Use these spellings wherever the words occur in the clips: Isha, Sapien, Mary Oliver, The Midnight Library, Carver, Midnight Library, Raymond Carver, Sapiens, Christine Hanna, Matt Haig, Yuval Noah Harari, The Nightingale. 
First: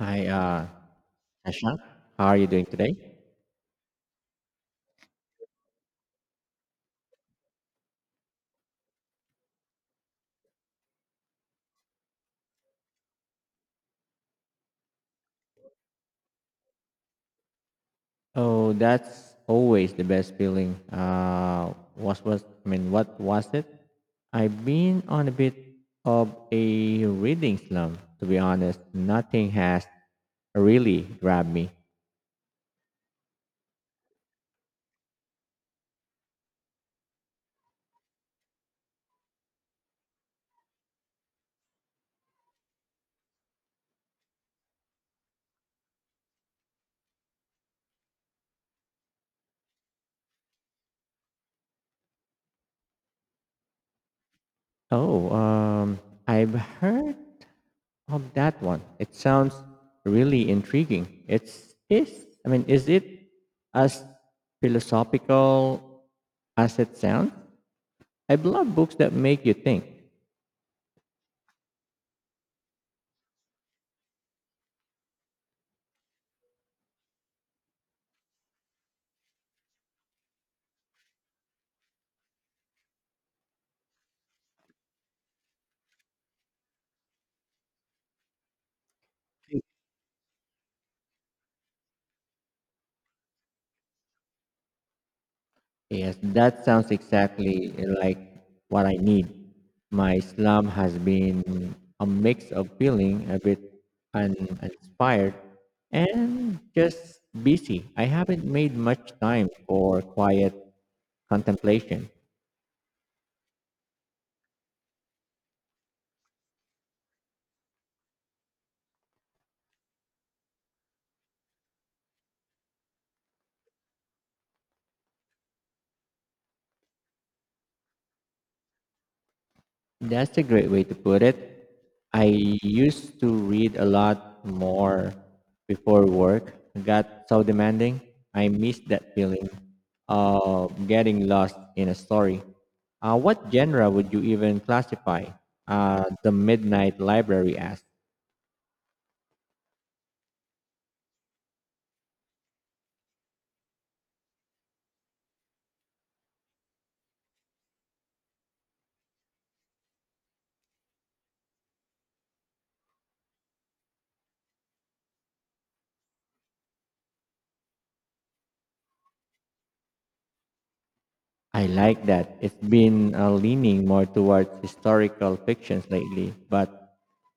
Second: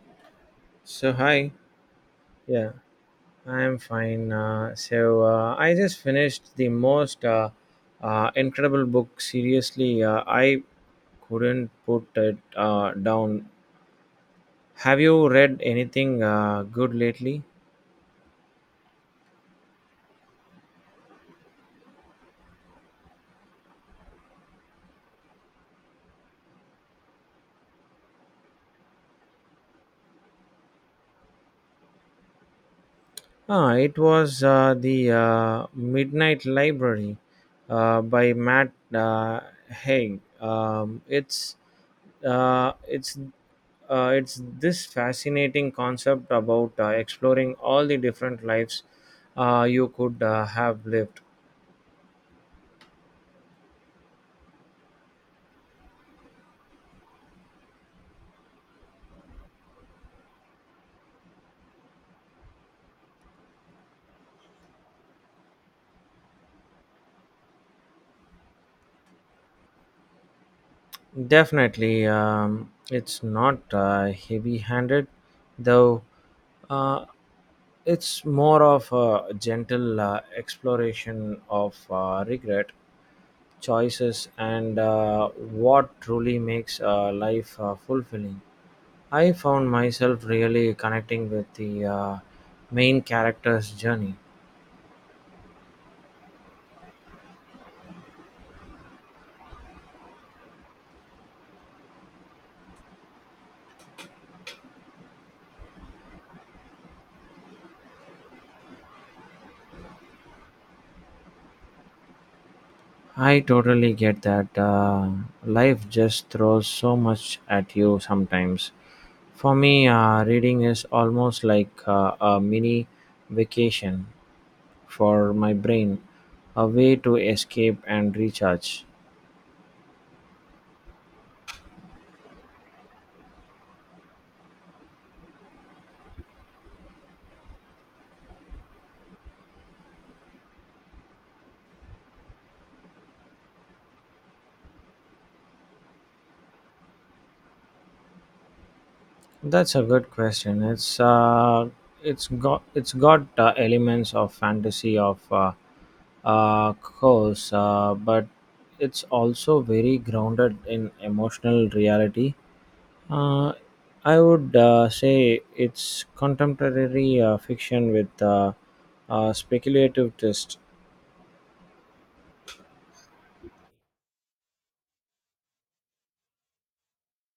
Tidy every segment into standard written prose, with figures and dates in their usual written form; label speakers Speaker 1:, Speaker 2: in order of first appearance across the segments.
Speaker 1: Hi,
Speaker 2: So hi,
Speaker 1: Asha. How are you doing
Speaker 2: yeah,
Speaker 1: today?
Speaker 2: I'm fine. I just finished the most incredible book. Seriously, I couldn't put it down. Have you read anything good lately?
Speaker 1: Oh, that's always the best feeling. What was I mean? What was it? I've been on a bit of a reading slump, to be honest. Nothing has really grabbed me.
Speaker 2: It was the Midnight Library by Matt Haig. Uh, it's it's this fascinating concept about exploring all the different lives you could have lived.
Speaker 1: Oh, I've heard of that one. It sounds really intriguing. It's is. I mean, is it as philosophical as it sounds? I love books that make you think.
Speaker 2: Definitely, it's not heavy-handed, though. Uh, it's more of a gentle exploration of regret, choices, and what truly makes life fulfilling. I found myself really connecting with the main character's journey.
Speaker 1: Yes, that sounds exactly like what I need. My slump has been a mix of feeling a bit uninspired and just busy. I haven't made much time for quiet contemplation.
Speaker 2: I totally get that. Life just throws so much at you sometimes. For me, reading is almost like a mini vacation for my brain, a way to escape and recharge.
Speaker 1: That's a great way to put it. I used to read a lot more before work. Got so demanding. I miss that feeling of getting lost in a story. What genre would you even classify the Midnight Library as?
Speaker 2: That's a good question. It's got elements of fantasy, of course, but it's also very grounded in emotional reality. Uh, I would say it's contemporary fiction with a speculative twist.
Speaker 1: I like that. It's been leaning more towards historical fictions lately, but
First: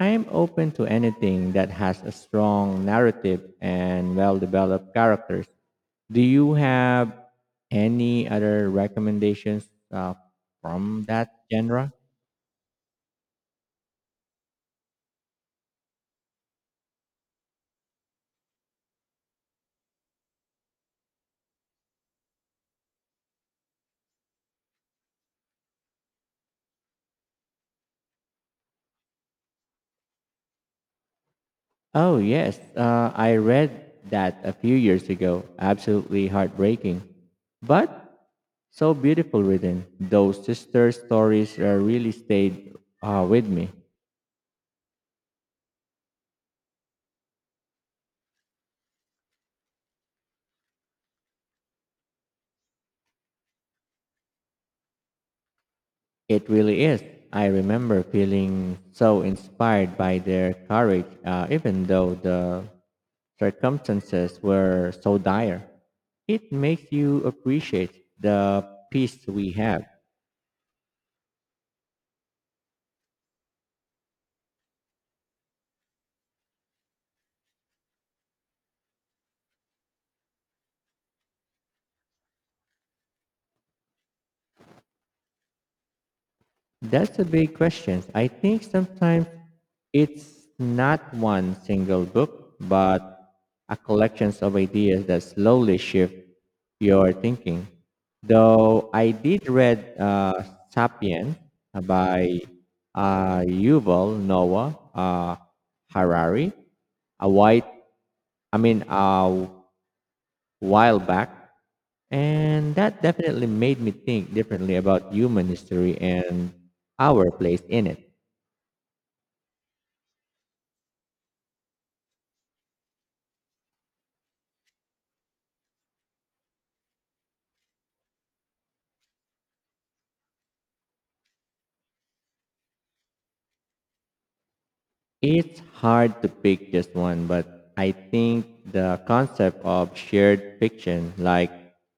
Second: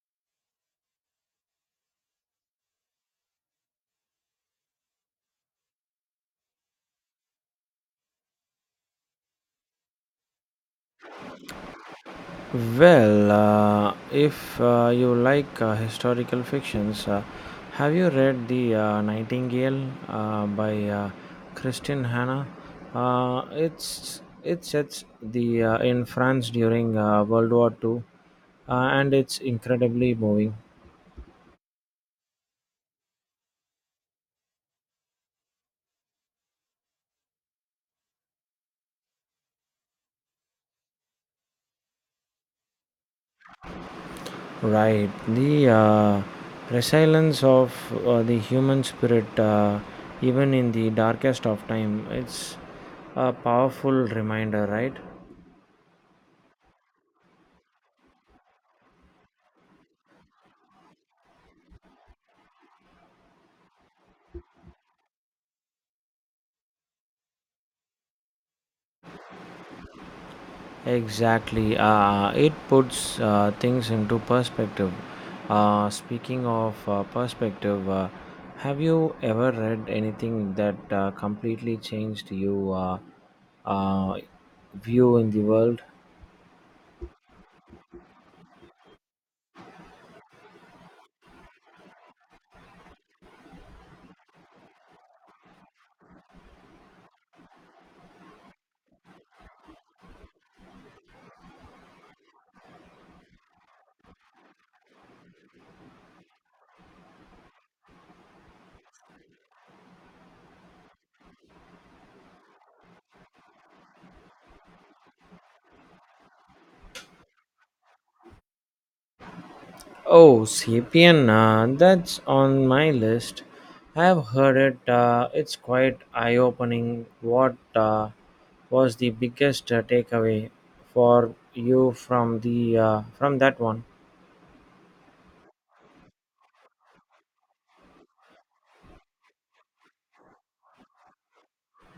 Speaker 1: I'm open to anything that has a strong narrative and well developed characters. Do you have any other recommendations uh, from that genre?
Speaker 2: Well, if you like historical fictions, have you read The Nightingale by Christine Hanna? It sets the in France during World War II, uh, and it's incredibly moving.
Speaker 1: Oh, yes. I read that a few years ago. Absolutely heartbreaking. But so beautiful written. Those sister stories really stayed with me.
Speaker 2: Right, the resilience of the human spirit, even in the darkest of time, it's a powerful reminder, right?
Speaker 1: It really is. I remember feeling so inspired by their courage, even though the circumstances were so dire. It makes you appreciate the peace we have.
Speaker 2: Exactly. It puts things into perspective. Speaking of perspective, have you ever read anything that completely changed your uh, uh, view in the world?
Speaker 1: That's a big question. I think sometimes it's not one single book, but a collection of ideas that slowly shift your thinking. Though I did read *Sapiens* by Yuval Noah Harari, a white, I mean, a while back, and that definitely made me think differently about human history and our place in it.
Speaker 2: Oh, Sapien, that's on my list. I have heard it. It's quite eye opening. What was the biggest takeaway for you from the from that one?
Speaker 1: It's hard to pick just one, but I think the concept of shared fiction like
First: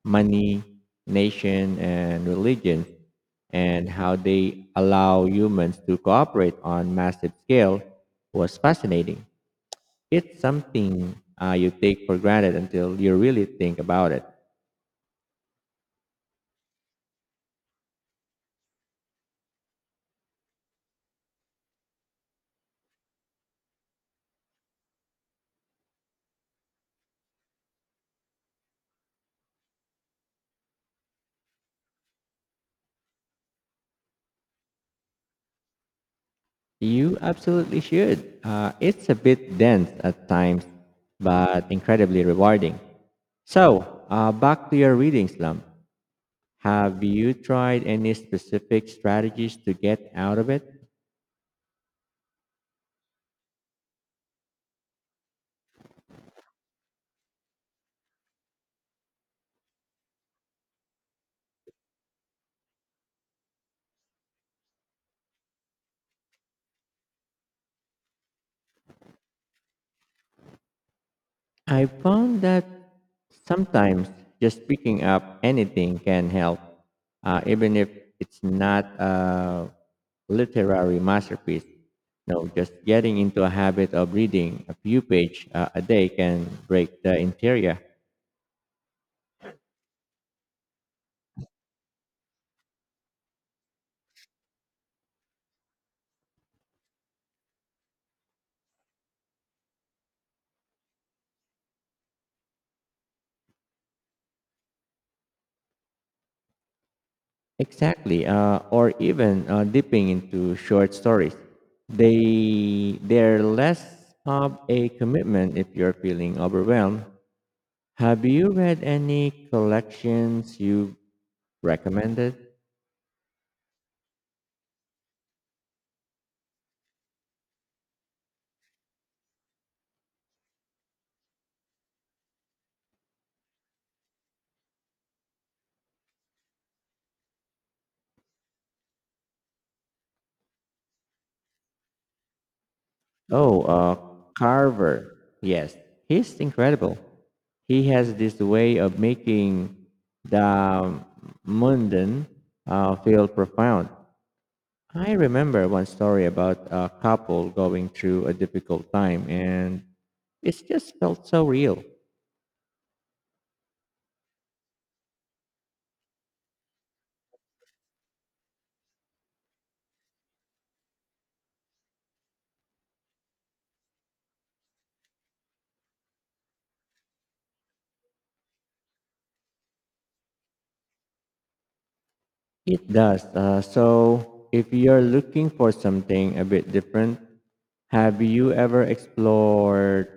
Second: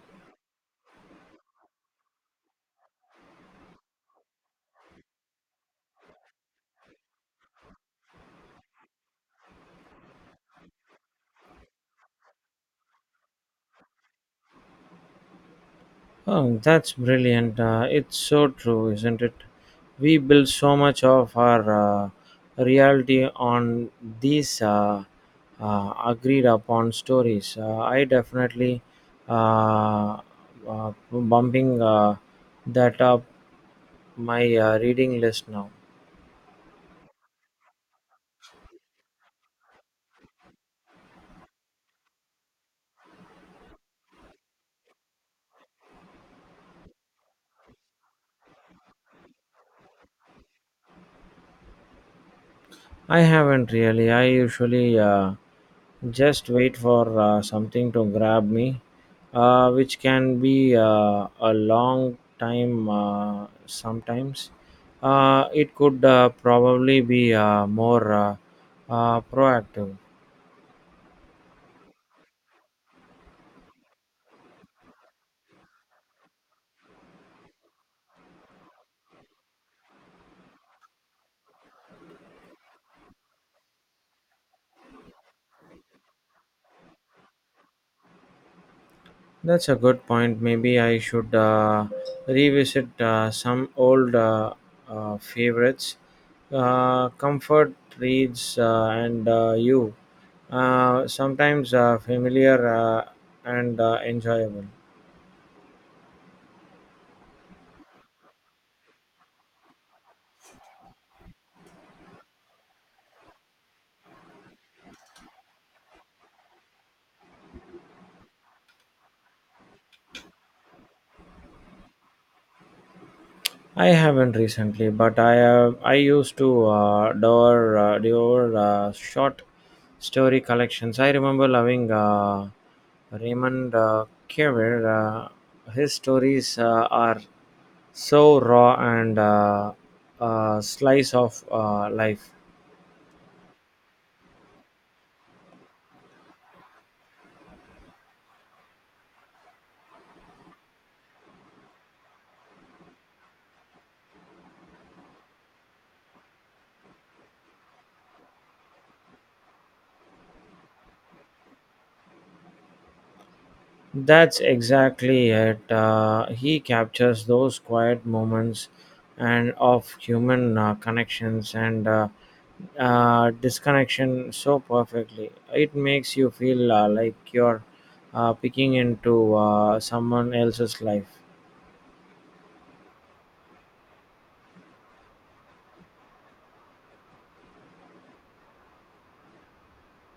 Speaker 1: money, nation, and religion, and how they allow humans to cooperate on massive scale was fascinating. It's something you take for granted until you really think about it.
Speaker 2: Oh, that's brilliant. It's so true, isn't it? We build so much of our uh, reality on these agreed upon stories. I definitely uh, bumping that up my reading list now.
Speaker 1: You absolutely should. It's a bit dense at times, but incredibly rewarding. So, back to your reading slump. Have you tried any specific strategies to get out of it?
Speaker 2: I haven't really. I usually just wait for something to grab me, which can be a long time sometimes. It could probably be more proactive.
Speaker 1: I found that sometimes just picking up anything can help, even if it's not a literary masterpiece. No, just getting into a habit of reading a few pages a day can break the interior.
Speaker 2: That's a good point. Maybe I should revisit some old favorites. Comfort reads and you. Sometimes familiar and enjoyable.
Speaker 1: Exactly, or even dipping into short stories. They're less of a commitment if you're feeling overwhelmed. Have you read any collections you Recommended?
Speaker 2: I haven't recently, but I have. I used to adore devour short story collections. I remember loving Raymond Carver. His stories are so raw and a slice of life.
Speaker 1: Oh, Carver. Yes, he's incredible. He has this way of making the mundane feel profound. I remember one story about a couple going through a difficult time, and it just felt so real.
Speaker 2: That's exactly it. He captures those quiet moments and of human connections and disconnection so perfectly. It makes you feel like you're peeking into someone else's life.
Speaker 1: It does. So, if you're looking for something a bit different, have you ever explored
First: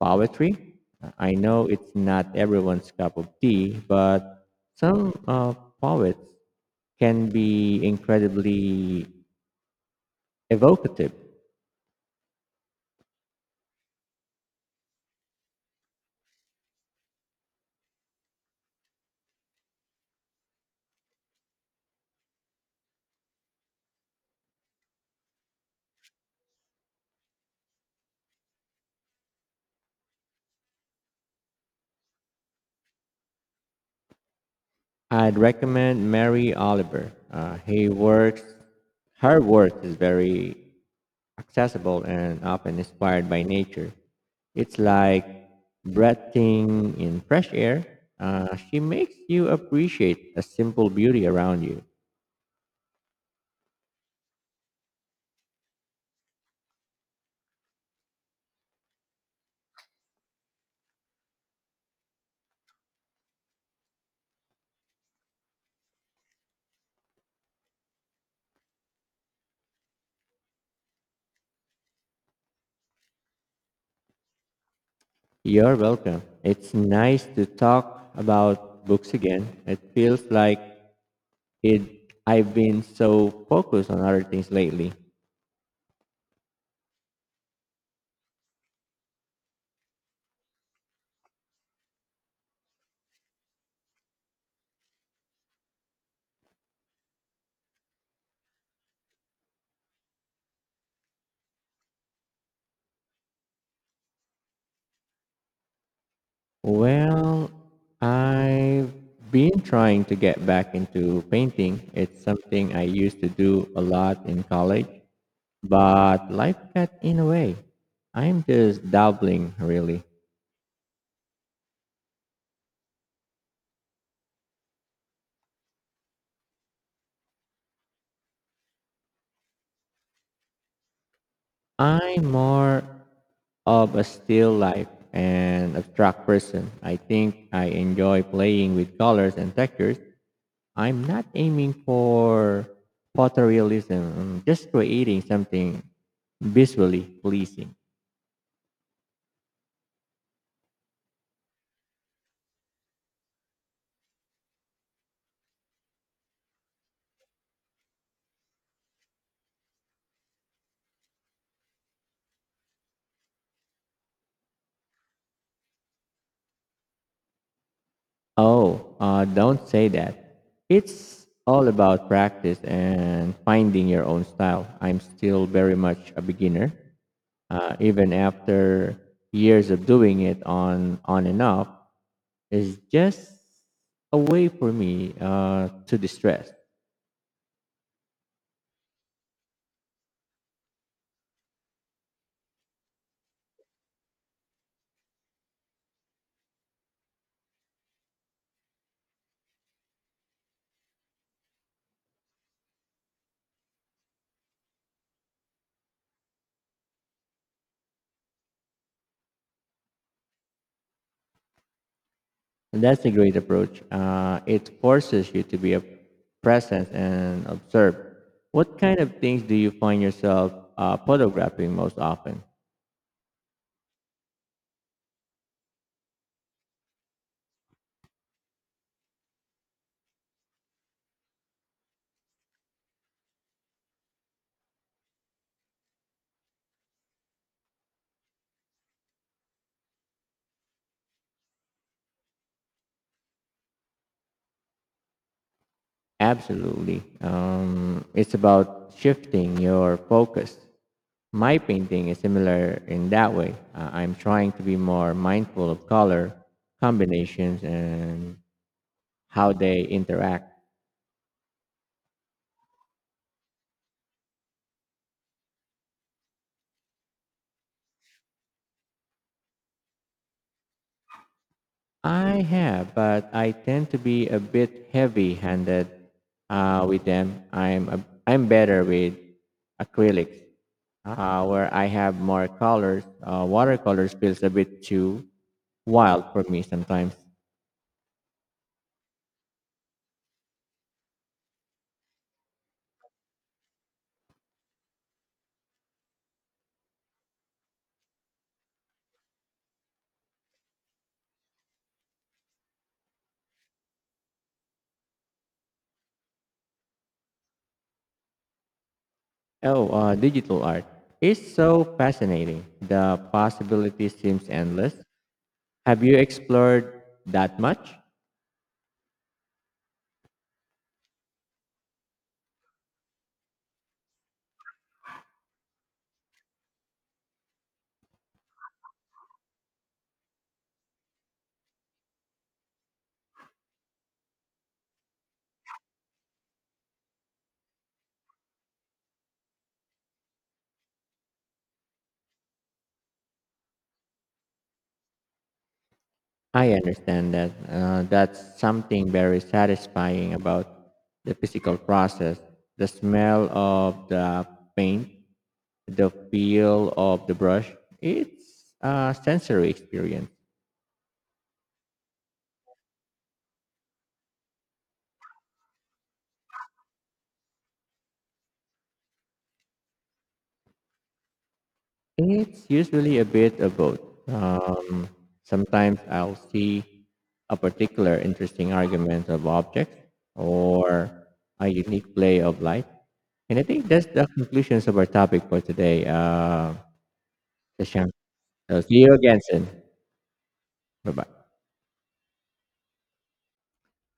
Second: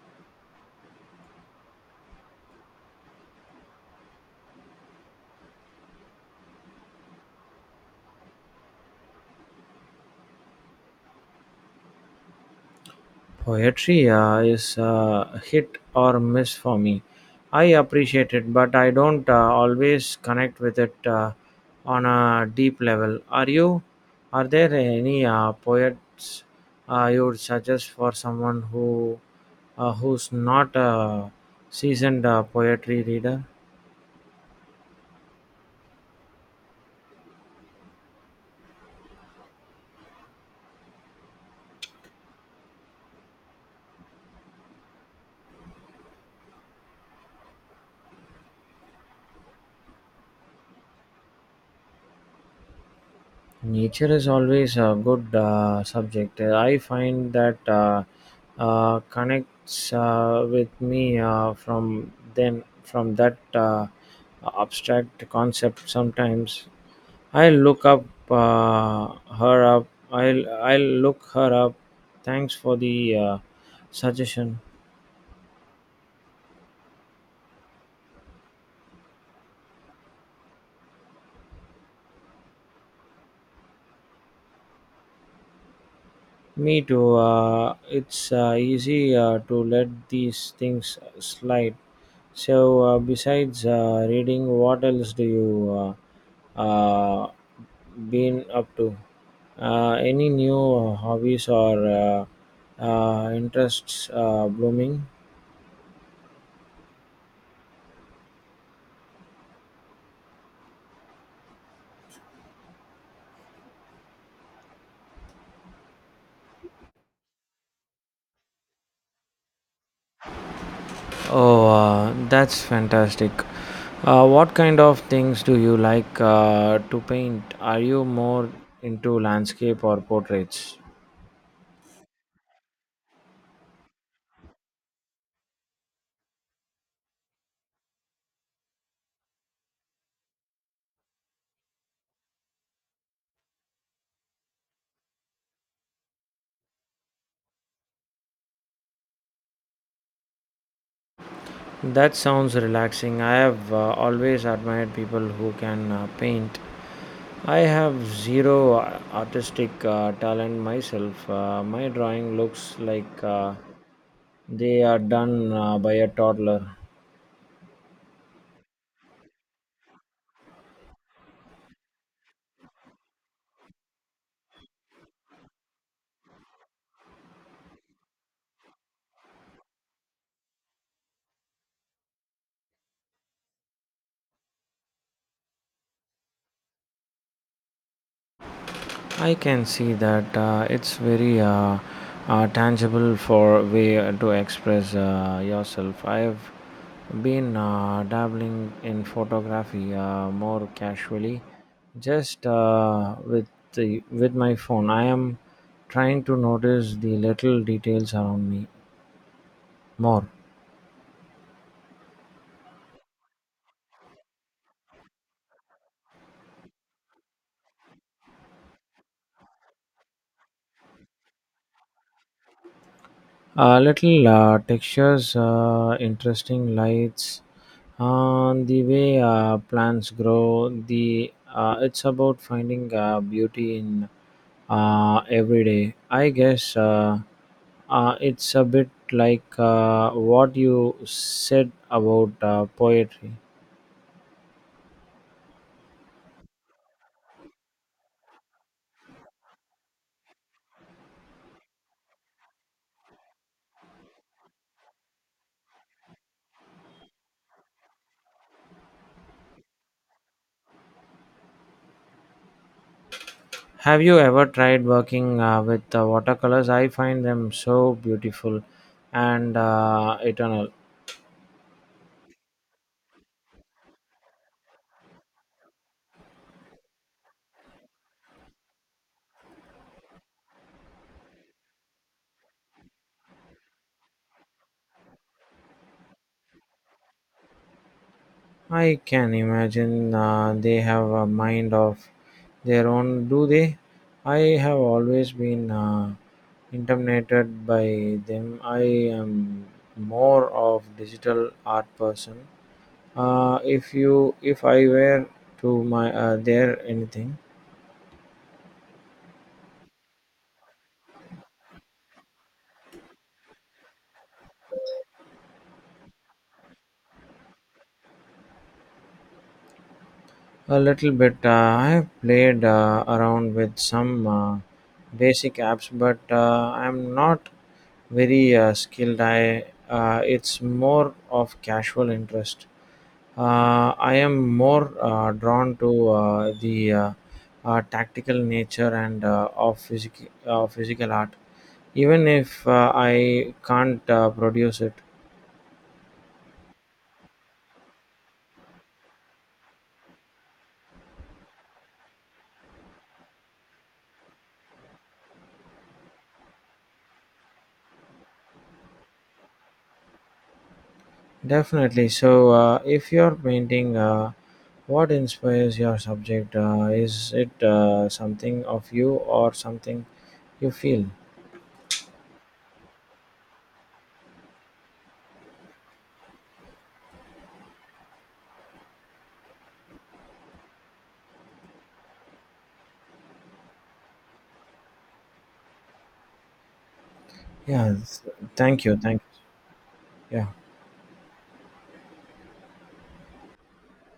Speaker 1: poetry? I know it's not everyone's cup of tea, but some poets can be incredibly evocative.
Speaker 2: Poetry is hit or miss for me. I appreciate it, but I don't always connect with it on a deep level. Are you? Are there any poets you would suggest for someone who's not a seasoned poetry reader?
Speaker 1: I'd recommend Mary Oliver. Her work is very accessible and often inspired by nature. It's like breathing in fresh air. She makes you appreciate the simple beauty around you.
Speaker 2: Nature is always a good subject. I find that connects with me from that abstract concept. Sometimes I look up her up. I'll look her up. Thanks for the suggestion.
Speaker 1: You're welcome. It's nice to talk about books again. It feels like it. I've been so focused on other things lately.
Speaker 2: Me too. It's easy to let these things slide. So, besides reading, what else do you uh, uh, been up to? Any new hobbies or interests blooming?
Speaker 1: Well, I've been trying to get back into painting. It's something I used to do a lot in college But life got in a way. I'm just dabbling, really.
Speaker 2: Oh, that's fantastic. What kind of things do you like to paint? Are you more into landscape or portraits?
Speaker 1: I'm more of a still life and abstract person. I think I enjoy playing with colors and textures. I'm not aiming for photorealism, I'm just creating something visually pleasing.
Speaker 2: That sounds relaxing. I have always admired people who can paint. I have zero artistic talent myself. My drawing looks like they are done by a toddler.
Speaker 1: Oh, don't say that. It's all about practice and finding your own style. I'm still very much a beginner, even after years of doing it on and off. It's just a way for me to distress,
Speaker 2: I can see that it's very tangible for way to express yourself. I have been dabbling in photography more casually, just with the with my phone. I am trying to notice the little details around me more.
Speaker 1: and that's a great approach. It forces you to be a present and observe. What kind of things do you find yourself photographing most often?
Speaker 2: Little textures, interesting lights, the way plants grow. The it's about finding beauty in every day. I guess it's a bit like what you said about poetry.
Speaker 1: Absolutely. It's about shifting your focus. My painting is similar in that way. I'm trying to be more mindful of color combinations and how they interact.
Speaker 2: Have you ever tried working with watercolors? I find them so beautiful and eternal.
Speaker 1: I have, but I tend to be a bit heavy-handed with them. I'm better with acrylics, where I have more colors. Watercolors feels a bit too wild for me sometimes.
Speaker 2: I can imagine they have a mind of their own, do they? I have always been intimidated by them. I am more of digital art person. If I were to my there anything.
Speaker 1: Oh, digital art is so fascinating. The possibility seems endless. Have you explored that much?
Speaker 2: A little bit. I've played around with some basic apps, but I'm not very skilled. I it's more of casual interest. I am more drawn to the tactical nature and of physical art, even if I can't produce it.
Speaker 1: I understand that. That's something very satisfying about the physical process. The smell of the paint, the feel of the brush, it's a sensory experience.
Speaker 2: Definitely. So, if you're painting, what inspires your subject? Is it something of you or something you feel?
Speaker 1: It's usually a bit of both. Um, Sometimes I'll see a particular interesting argument of objects or a unique play of light. And I think that's the conclusions of our topic for today.
Speaker 2: Yeah.
Speaker 1: Shashank. So
Speaker 2: Thank you.
Speaker 1: see you
Speaker 2: Thank
Speaker 1: again soon.
Speaker 2: you. Yeah.
Speaker 1: Bye bye.